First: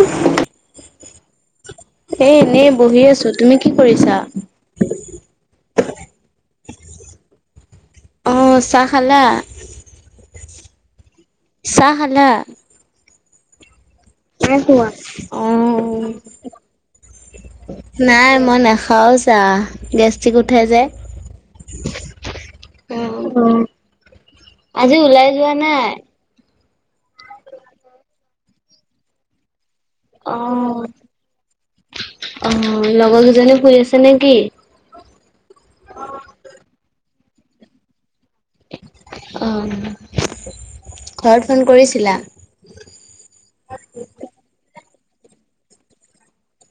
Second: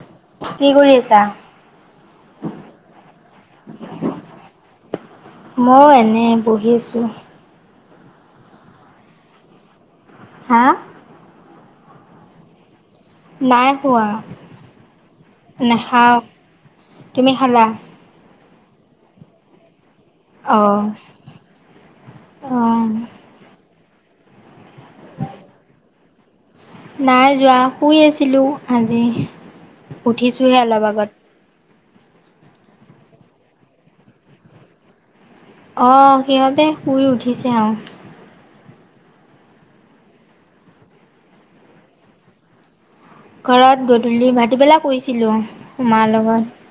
[unintelligible] কি কৰি আছা? এ এনেই বহি আছো তুমি কি কৰিছা? মই এনেই বহি আছোঁ। অঁ চাহ খালা? হা! চাহ খালা? নাই খোৱা নাই খোৱা অ নাখাওঁ তুমি খালা? নাই মই নাখাওঁ চাহ গেছ- গেছতিক উঠে যে অ'। অ', ওম। অঁ আজি ওলাই যোৱা নাই। নাই যোৱা শুই আছিলোঁ আজি উঠিছোঁহে অলপ আগত। অঁ লগৰ কেইজনী শুই আছে নে কি? অঁ সিহঁতে শুই উঠিছে আও। অঁ ঘৰত ফোন কৰিছিলা? ঘৰত গধূলি ভাটিবেলা কৰিছিলোঁ মাৰ লগত।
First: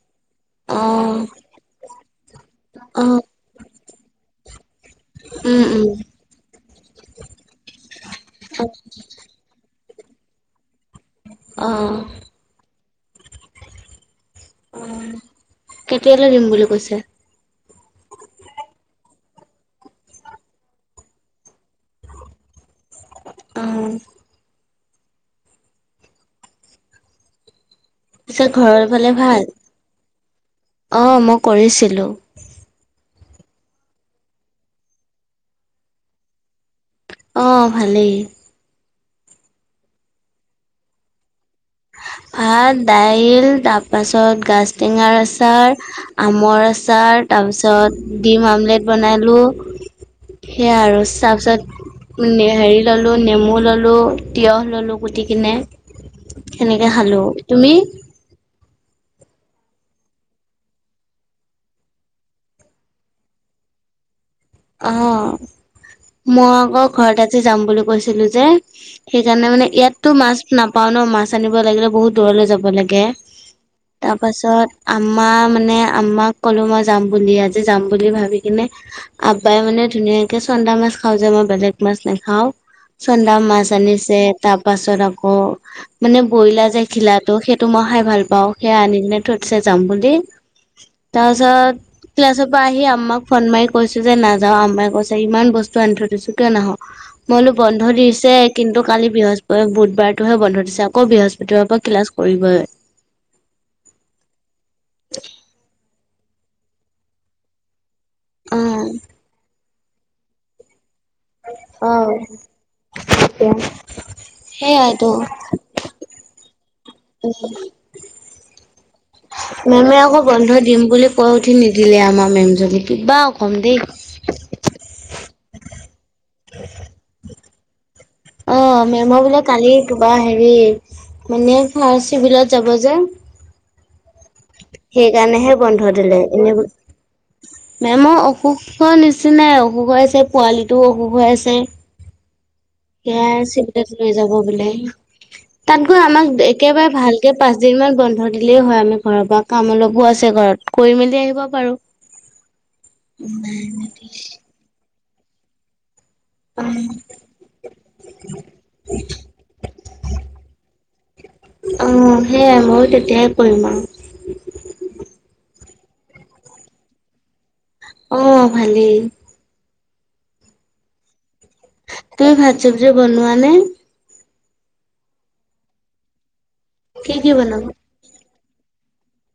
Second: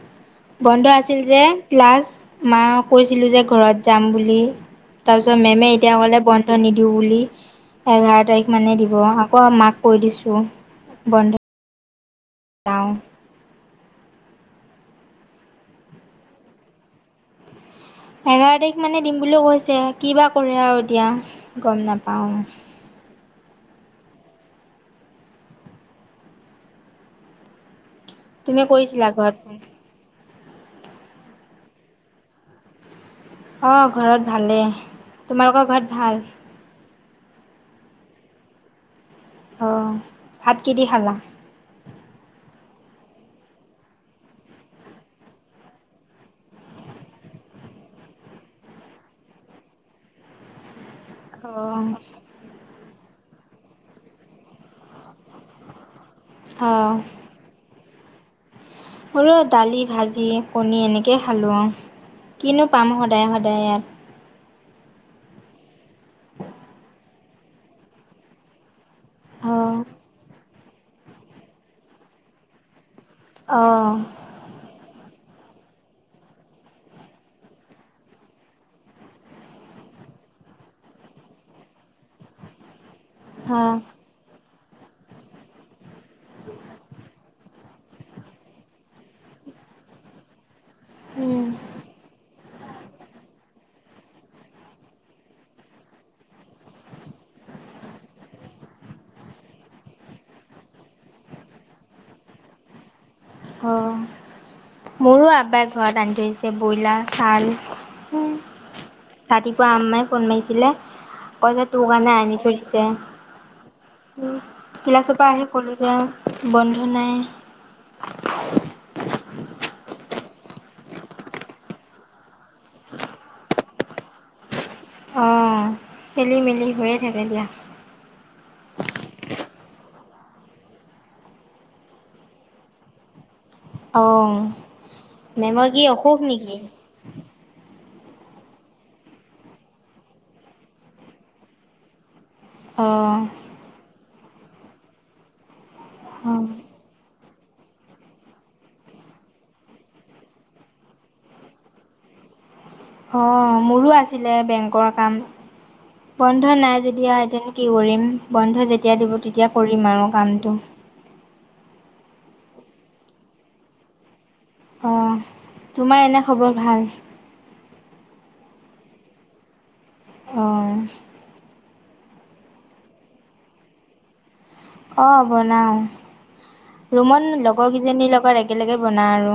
অ বন্ধ আছিল যে ক্লাছ মা অ কৈছিলোঁ যে ঘৰত যাম বুলি। তাৰপিছত উম মেমে উম এতিয়া ক'লে বন্ধ নিদিওঁ বুলি এঘাৰ তাৰিখ মানে দিব। কোৱা মাক কৈ দিছোঁ বন্ধ। অঁ! পাওঁ! ওঁম কেতিয়ালৈ দিম বুলি কৈছে? এঘাৰ তাৰিখ মানে দিম বুলিও কৈছে কি বা কৰে আৰু এতিয়া গম নাপাওঁ। অঁ! পিছে তুমি ঘৰৰ কৰিছিলা ফালে ঘৰত ভাল অঁ মই কৰিছিলো। অঁ ঘৰত ভালেই তোমালোকৰ ঘৰত ভাল। অঁ ভালেই। অঁ ভাত কি দি খালা? ভাত দাইল তাৰ পাছত গাজটেঙাৰ আচাৰ। আমৰ আচাৰ তাৰপিছত ডিম আমলেট বনালোঁ- সেয়া আৰু। অঁ তাৰপিছত হেৰি ল'লোঁ নেমু ল'লোঁ তিঁয়হ ল'লোঁ কুটি কিনে- সেনেকে অঁ খালো তুমি? মোৰো দালি ভাজি কণী এনেকৈ খালোঁ কিনো পাম সদায় সদায় ইয়াত। অঁ মই আকৌ ঘৰত আজি যাম বুলি কৈছিলো যে- সেইকাৰণে মানে অঁ ইয়াতো মাছ নাপাওঁ ন মাছ আনিব লাগিলে বহুত দূৰলৈ যাব লাগে। অঁ! তাৰ পাছত আম্মা মানে আম্মাক ক'লো মই যাম বুলি আজি যাম বুলি ভাবি কিনে- আব্বাই মানে ধুনীয়াকে চন্দা মাছ খাওঁ যে মই বেলেগ মাছ নাখাওঁ। চন্ন্দা মাছ অঁ আ-নিছে তাৰ পাছত আকৌ মানে বইলা যে ঘিলাটো সেইটো মই খাই ভাল পাওঁ সেইয়া আনি কিনে থৈছে যাম বুলি। তাপাছত কিলাচৰ পা আহি আম্ম ফন মাই- কৈছো যে নাযাওঁ আমাই কৈছে ইমান বস্তু আনি থৈ দিছো কিয় নাহ? মই কলোঁ বন্ধ দিছে কিন্তু কালি বৃহস্পতি বুধবাৰতটোহে বন্ধ দিছে আকৌ বৃহস্পতিবাৰ পৰা ক্লাছ- কৰিব। অঁ মোৰো আবাই ঘৰত আনি থৈছে ব্ৰইলাৰ ছাল। অ ৰাতিপুৱা আম্মাই ফোন মাৰিছিলে কয় যে তোৰ কাৰণে অ আনি থৈ দিছে এতিয়া। সেইয়াইতো ক্লাছৰ পৰা আহি কলো যে বন্ধ নাই [inaudible] মেমে আকৌ বন্ধ দিম বুলি কৈ উঠি নিদিলে আমাৰ মেম জনি কিবা ৰকম দেই। অঁ খেলি মেলি হৈয়ে থাকে দিয়া অ মেমৰ বোলে কালি কিবা হেৰি মানে ফাৰ চি বিলত যাব যে অ সেইকাৰণেহে বন্ধ দিলে এনে, নেকি মেমৰ অসুখৰ নিচিনাই অসুখ হৈ আছে পোৱালিটোও অসুখ হৈ আছে। অঁ সেয়াই চিবিলত লৈ যাব বোলে তাত গৈ আমাক অঁ একেবাৰে ভাল এই পাঁচ দিন মান বন্ধ দিলেই হয় আৰু আমি ঘৰৰ পৰা কাম অলপো আছে ঘৰত কৰি মেলি আহিব পাৰো। [unintelligible] অ,,, মোৰো আছিলে বেংকৰ কাম বন্ধ নাই অ'। যদি‌ আৰু এতিয়ানো কি কৰিম বন্ধ যেতিয়া দিব তেতিয়া কৰিম আৰু কামটো। উম সেয়াই ময়ো তেতিয়াই কৰিম আৰু, অ,, তোমাৰ এনে খবৰ ভাল। উম,, ভালেই উম,,,, তুমি ভাত চবজি বনোৱা নে? অঁ বনাওঁ কি কি ৰুমত বনাব লগৰকেইজনীৰ লগত একেলগে বনাওঁ আৰু,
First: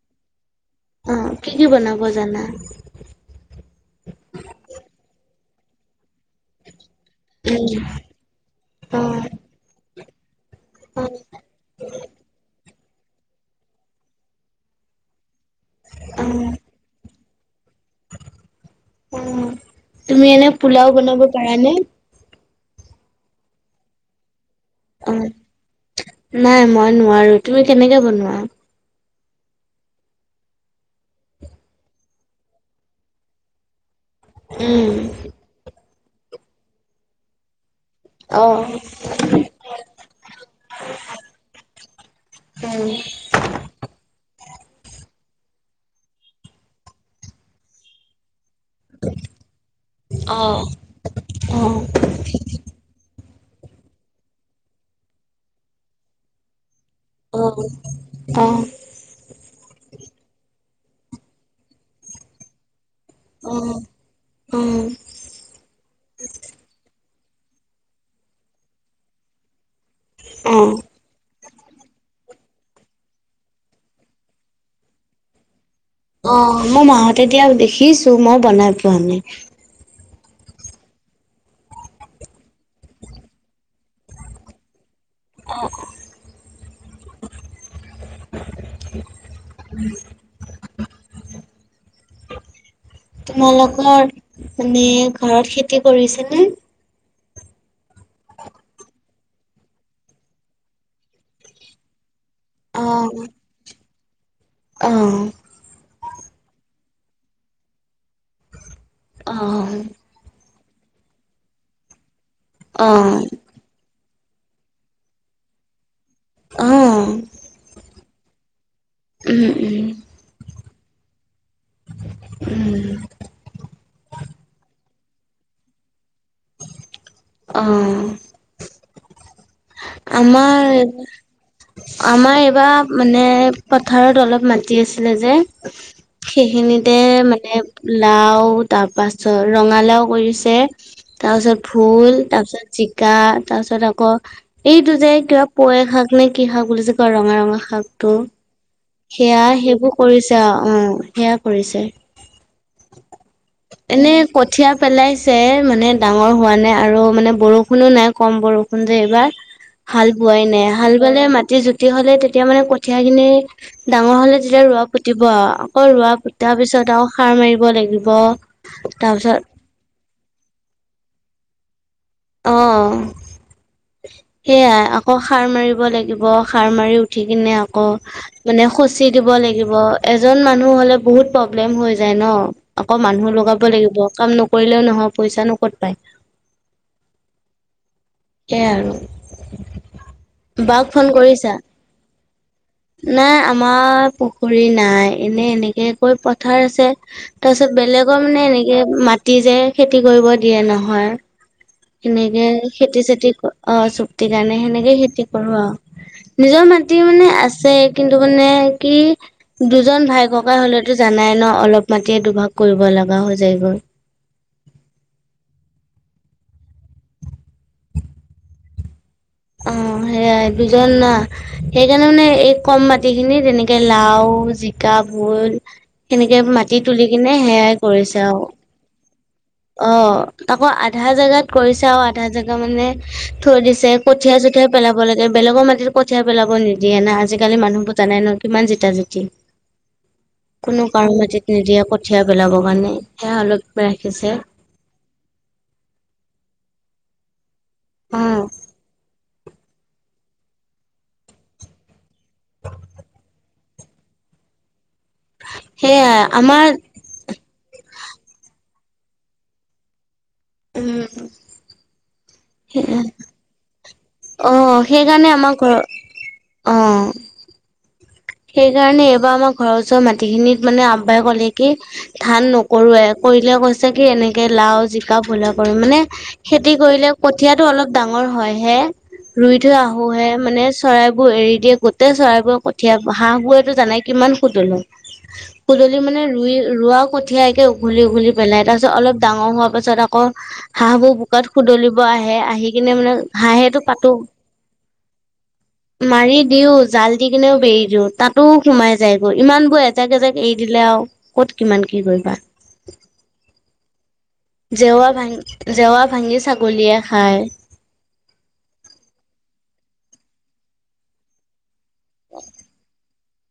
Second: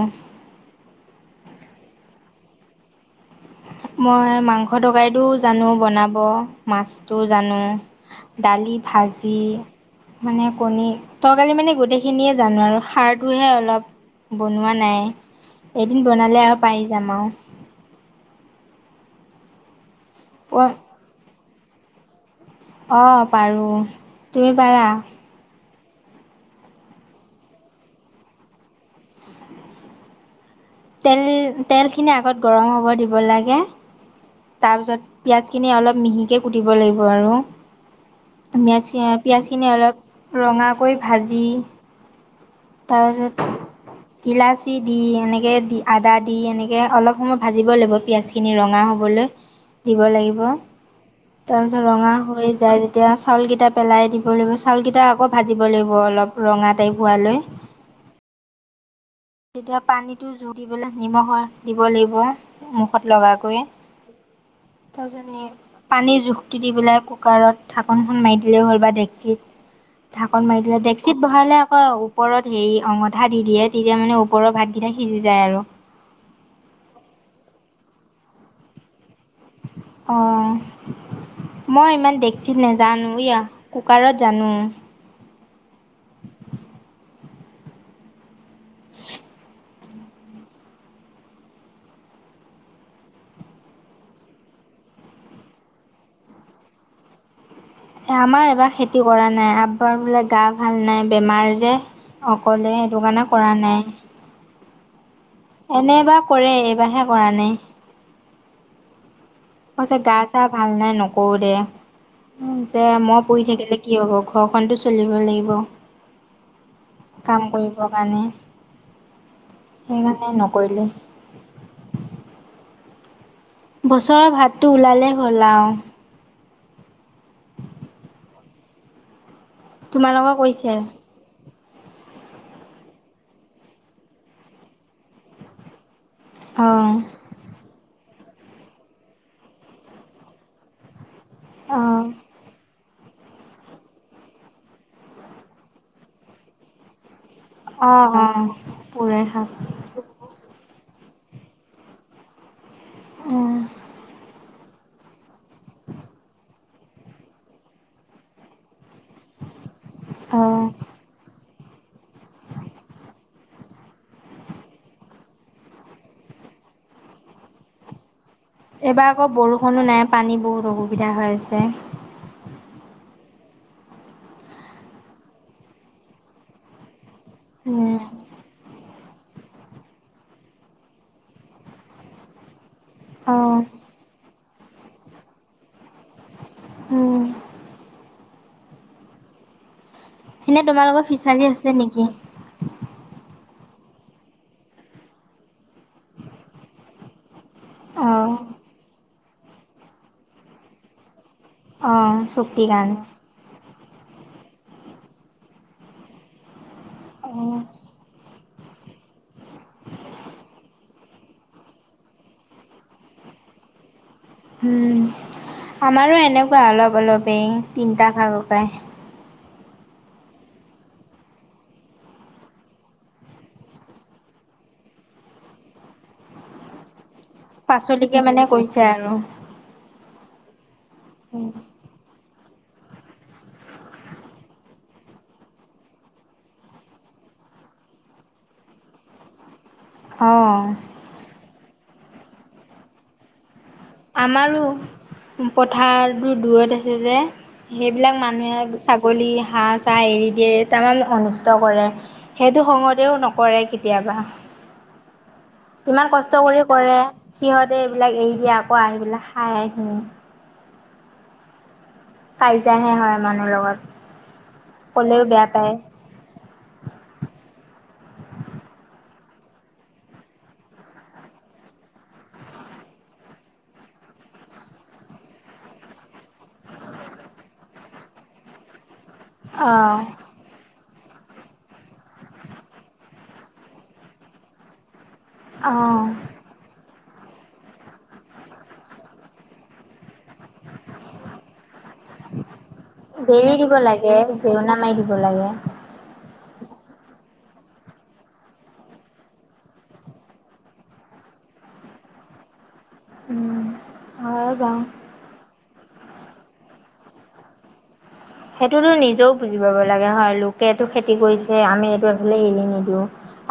অ কি কি বনাব জানা? মই মাংস তৰকাৰীটো জানো বনাব মাছ ত জানো উম, দালি অ', ভাজি মানে কণী অ', তৰকাৰি মানে গোটেই সেইখিনিয়ে জানো আৰু সাৰটোহে অলপ বনোৱা নাই। এদিন বনালে আৰু পাৰি যাম আৰু উম তুমি এনে পোলাও বনাব পাৰা নে‌? অ পাৰো তুমি পাৰা? উম, নাই মই নোৱাৰো তুমি কেনেকে বনোৱা। তেল তেলখিনি আগত গৰম হ'ব দিব তাৰ উম, পিছত পিয়াজ খিনি অলপ মিহিকে কুটিব লাগিব আৰু অ', পিঁয়াজ পিঁয়াজখিনি অলপ ৰঙাকৈ ভাজি, উম, তাৰ পিছত ইলাচি দি এনেকে দি আদা দি এনেকে অলপ সময় ভাজিব লাগিব পিয়াজ খিনি ৰং, ৰঙা হ'বলৈ দিব লাগিব তাৰ অ', পিছত ৰঙা হৈ যাই যেতিয়া চাউলকেইটা পেলাই দিব লাগিব চাউলকেইটা আকৌ ভাজিব লাগিব অলপ ৰঙা টাইপ হোৱাল অ অ তেতিয়া পানীটো জ দি পেলাই নিমখ দিব লাগিব মুখত লগাকৈ অ', অ', থাউজনি পানীৰ জোখটো দি পেলাই কুকাৰত ঢাকোনখন মাৰি দিলেই হ'ল বা দেক্সীত ঢাকোন মাৰি অ'। দিলে ডেক্সিত বহালে আকৌ ওপৰত হেৰি অঙঠা দি দিয়ে তেতিয়া মানে ওপৰৰ ভাতকেইটা সিজি যায় আৰু অ মই মাহতে এতিয়া দেখিছো মই বনাই পোৱা নাই অঁ মই ইমান ডেকচিত নেজানো দিয়া কুকাৰত জানোঁ। অ [inaudible] উম। তোমালোকৰ মানে ঘৰত খেতি কৰিছে নে? আমাৰ এবাৰ খেতি কৰা নাই আবাৰ বোলে গা ভাল নাই বেমাৰ যে অকলে সেইটো কাৰণে কৰা নাই। অহ। এনেবাৰ কৰে এইবাৰহে কৰা নাই। অ', গা চা ভাল নাই নকৰোঁ দে যে মই অ', পুহ থাকিলে। কি হ'ব ঘৰখনতটো চলিব লাগিব অ', কাম কৰিব কাৰণে। উম, উম। সেইকাৰণে নকৰিলে। উম। বছৰৰ ভাতটো ওলালে হ'ল আও। অ'। তোমালোকৰ আমাৰ কৈছে এই আমাৰ এইবাৰ মানে পথাৰত অলপ মাটি আছিলে যে অঁ সেইখিনিতে মানে লাও তাৰ পাছত ৰঙালাও কৰিছে। তাৰপিছত অঁ ভোল তাৰপিছত জিকা তাৰ পিছত আকৌ এইটো যে কিবা পুইশাক নে কি শাক বুলি কয় ৰঙা, ৰঙা শাকটো অ', অ'। সেয়া সেইবোৰ কৰিছে অ', উ সেয়া কৰিছে। অঁ এনেই কঠীয়া পেলাইছে মানে ডাঙৰ হোৱা নাই আৰু মানে বৰষুণো নাই কম বৰষুণ যে এইবাৰ। হাল বোৱাই অঁ নাই হাল বালে মাটি জুতি হ'লে তেতিয়া মানে কঠিয়া খিনি ডাঙৰ হ'লে তেতিয়া ৰোৱা পুতিব আকৌ ৰোৱা পুতাৰ পিছত আকৌ সাৰ মাৰিব লাগিব। এইবাৰ আকৌ তাৰপিছত বৰষুণো নাই পানী বহুত অসুবিধা হৈ আছে। অ', সেইয়াই আকৌ সাৰ মাৰিব লাগিব সাৰ মাৰি উঠ উঠি কিনে আকৌ উম, মানে খচি দিব লাগিব এজন মানুহ হ'লে বহুত প্ৰব্লেম হৈ যায় ন। আকৌ মানুহ অ', লগাব লাগিব কাম নকৰিলেও নহয় পইচা নো ক'ত পায়। উম। সেয়াই আৰু। এনেই বাক তোমালোকৰ ফোন ফিছাৰী কৰিছা? আছে নেকি। নাই আমাৰ পুখুৰী নাই এনে এনেকে কৈ পথাৰ আছে। তাৰপিছত বেলেগৰ অ', মানে এনেকে মাটি যে খেতি কৰিব দিয়ে নহয়। অ', চুক্তি এনেকে কাৰণে। খেতি কৰো অ', চুক্তি কাৰণে সেনেকে খেতি কৰো অ', নিজৰ মাতি মানে অ', আছে কিন্তু মানে কি দুজন ভাই ককাই হ'লে টো জানাই ন অলপ মাতিয়ে দুভাগ কৰিব লগা হৈ যায় গৈ। উম, আমাৰো এনেকুৱা অলপ, অলপ এই তিনিটা ককাই অ', সেইয়াই দুজন সেইকাৰণে মানে এই কম মাটি খিনি তেনেকে লাও জিকা ভোল সেনেকে মাটি তুলি কিনে সেয়াই কৰিছে আৰু। সেয়াই আৰু। অ', আকৌ আধা জেগাত কৰিছে আৰু আধা জেগা মানে থৈ দিছে কঠীয়া চঠিয়া পেলাব লাগে বেলেগৰ মাটিত কঠিয়া পেলাব নিদিয়ে না আজিকালি মানুহবোৰ জানে ন' কিমান জিতা জিতি অ', তাৰ মাটিত নিদিয়ে কঠীয়া পেলাবৰ কাৰণে সেয়া অলপ ৰাখিছে আমাৰো পথাৰটো দূৰত আছে যে সেইবিলাক অ মানুহে ছাগলী সাজ এৰি দিয়ে তাৰান অনিষ্ট কৰে সেইটো খঙতেও নকৰে কেতিয়াবা। কিমান সেয়াই কষ্ট কৰি আমাৰ কৰে সিহঁতে এইবিলাক এৰি দিয়ে আকৌ আহি পেলাই খাই সি উম, কাইজিয়া হে হয় মানুহ লগত। অ', ক'লেও সেইকাৰণে বেয়া আমাৰ পায় ঘৰত সেইকাৰণে এইবাৰ আমাৰ ঘৰৰ ওচৰ মাটি খিনিত মানে আব্বাই ক'লে কি ধান নকৰোৱে কৰিলে কৈছে কি এনেকে লাও, জিকা, ভোলে কৰিম মানে খেতি কৰিলে কঠিয়াটো অলপ ডাঙৰ হয় হে ৰুই থৈ অঁ আহোঁহে মানে চৰাইবোৰ এৰি দিয়ে গোটেই চৰাইবোৰ কঠীয়া হাঁহ বুৰেতো জানাই কিমান সুতলো সুতলি অঁ মানে ৰুই ৰোৱা ক ঠিয়াইকে উঘলি উঘলি পেলাই তাৰ পিছত অলপ ডাঙৰ হোৱা পাছত আকৌ হাঁহবোৰ কাত শুদলিব আহে আহি কিনে মানে বেৰি দিব হাঁহেটো পাতো লাগে জেউনা মাৰি দিব লাগে মাৰি দিও জাল দি কিনেও এৰি দিও তাতো সোমাই যায়গৈ ইমান বোৰ এজাক এজাক এৰি দিলে আৰু ক'ত কিমান কি কৰিবা? উম, হয় বাৰু জেওৰা ভাঙি, জেওৰা ভাঙি ছাগলীয়ে খায়। সেইটোতো নিজেও বুজি পাব লাগে হয় লোকে এইটো খেতি কৰিছে আমি এইটো বোলে এৰি নিদিওঁ,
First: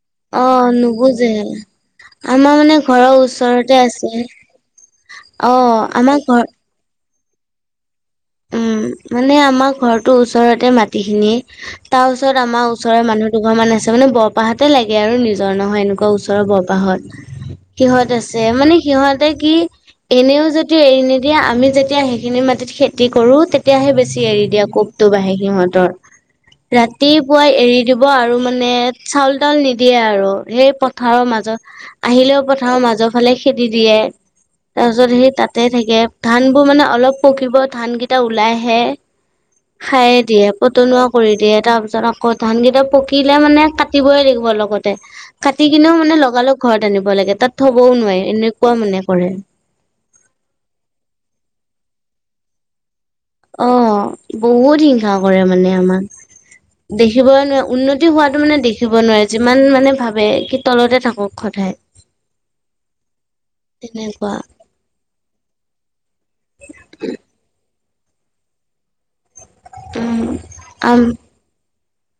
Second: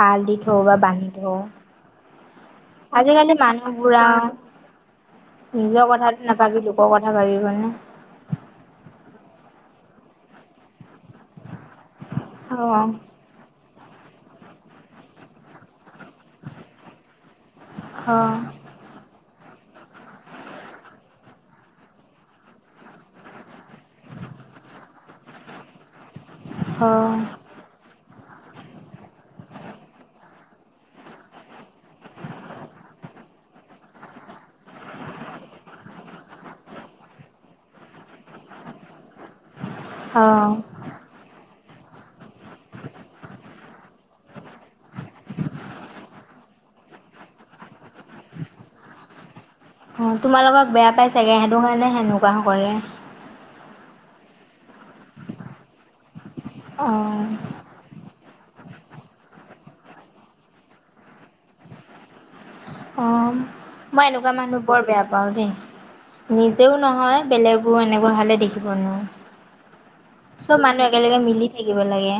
এৰাল দি অ থওঁ বা বান্ধি নুবুজে থওঁ। আমাৰ মানে ঘৰৰ আজিকালি মানুহ ওচৰতে বোৰ আছে আৰু, অ নিজৰ আমাৰ কথাটো ঘৰ নাভাবিলো লোকৰ কথা ভাবিবনে? উম, মানে আমাৰ ঘৰটোৰ ওচৰতে মাটিখিনি, তাৰ ওচৰত অঁ আমাৰ ওচৰৰ মানুহ দুঘৰ মান আছে, মানে বৰপাহতে লাগে আৰু নিজৰ নহয় এন ওচৰৰ বৰপাহত, সিহঁত আছে, মানে সিহঁত তে কি এনেও যদি এৰি নিদিয়ে আমি যেতিয়া সেইখিনি মাটিত খে কি কৰো তেতিয়াহে বেছি এৰি দিয়ে কোবটো বাঢ়ে সিহঁতৰ, অঁ অঁ ৰাতিপুৱাই এৰি দিব আৰু মানে চাউল তাউল নিদিয়ে আৰু সেই পথাৰৰ মাজত আহিলেও পথাৰৰ মাজৰ ফালে খেদি দিয়ে। তাৰপিছত সেই তাতে থাকে, ধান বোৰ মানে অলপ পকিব ধান কেইটা ওলাইহে, খাই অঁ দিয়ে পতনুৱাক কৰি দিয়ে, তাৰ পিছত আকৌ ধানকেইটা পকিলে মানে কাটিবই লাগিব লগতে। কাটি কিনেও মানে লগালগ ঘৰত আনিব লাগে তাত থবও নোৱাৰি, এনেকুৱা মানে কৰে। অ', তোমালোকক বেয়া পাই চাগে সেইটো কাৰণে সেনেকুৱা কৰে। অ', বহুত হিংসা কৰে মানে আমাক, অঁ দেখিবই নোৱা উন্নত তি হোৱাটো মানে দেখিব নোৱাৰে যিমান মানে ভাবে কি তলতে থাকক সদায়। অ', মই এনেকুৱা তেনেকুৱা মানুহ বৰ বেয়া পাওঁ দেই, নিজেও নহয় বেলেগবোৰ এনেকুৱা হলে দেখিব নোৱাৰোঁ। চব মানুহ উম একেলগে মিলি থাকিব লাগে।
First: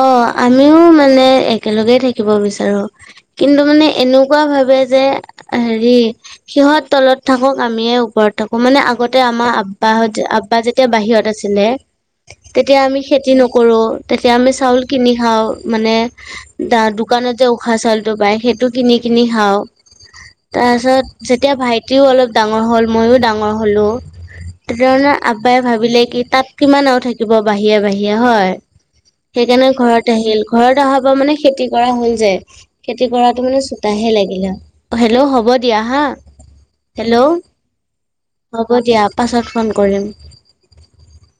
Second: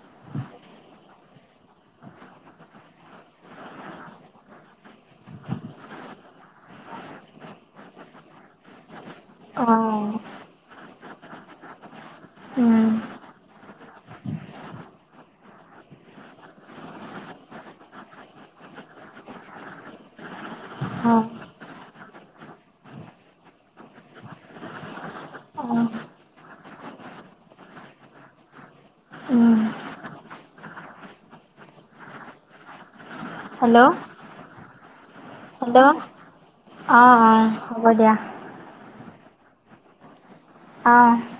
অ', আমিও মানে একেলগেই থাকিব বিচাৰো। কিন্তু মানে এনেকুৱা ভাবে যে, হেৰি সিহঁত তলত থাকক আমিয়ে ওপৰত থাকো মানে আগত তে আমাৰ আব্বাহ অঁ আব্বা যেতিয়া বাহিৰত আছিলে, তেতিয়া আমি খেতি নকৰো। তেতিয়া আমি চাউল কিনি খাওঁ মানে দা দোকানতে উখুৱা চাউলটো পায় সেইটো কিনি কিনি খাওঁ। তাৰ পাছত অঁ যেতিয়া ভাইটিও অলপ ডাঙৰ হ'ল মইও ডাঙৰ হলো। তেতিয়া মানে আব্বাই ভাবিলে অঁ কি তাত কিমান আৰু থাকিব বাহিৰে বাহিৰে হয়। সেইকাৰণে ঘৰত আহিল ঘৰত অহাৰ পৰা মানে খেতি কৰা হল যে। খেতি কৰাটো মানে হেল্ল' চোতাহে লাগিলে আও হেল্ল হ'ব দিয়া হা। অ' হেল্ল' অ হ'ব দিয়া। হ'ব দিয়া পাছত ফোন কৰিম। অ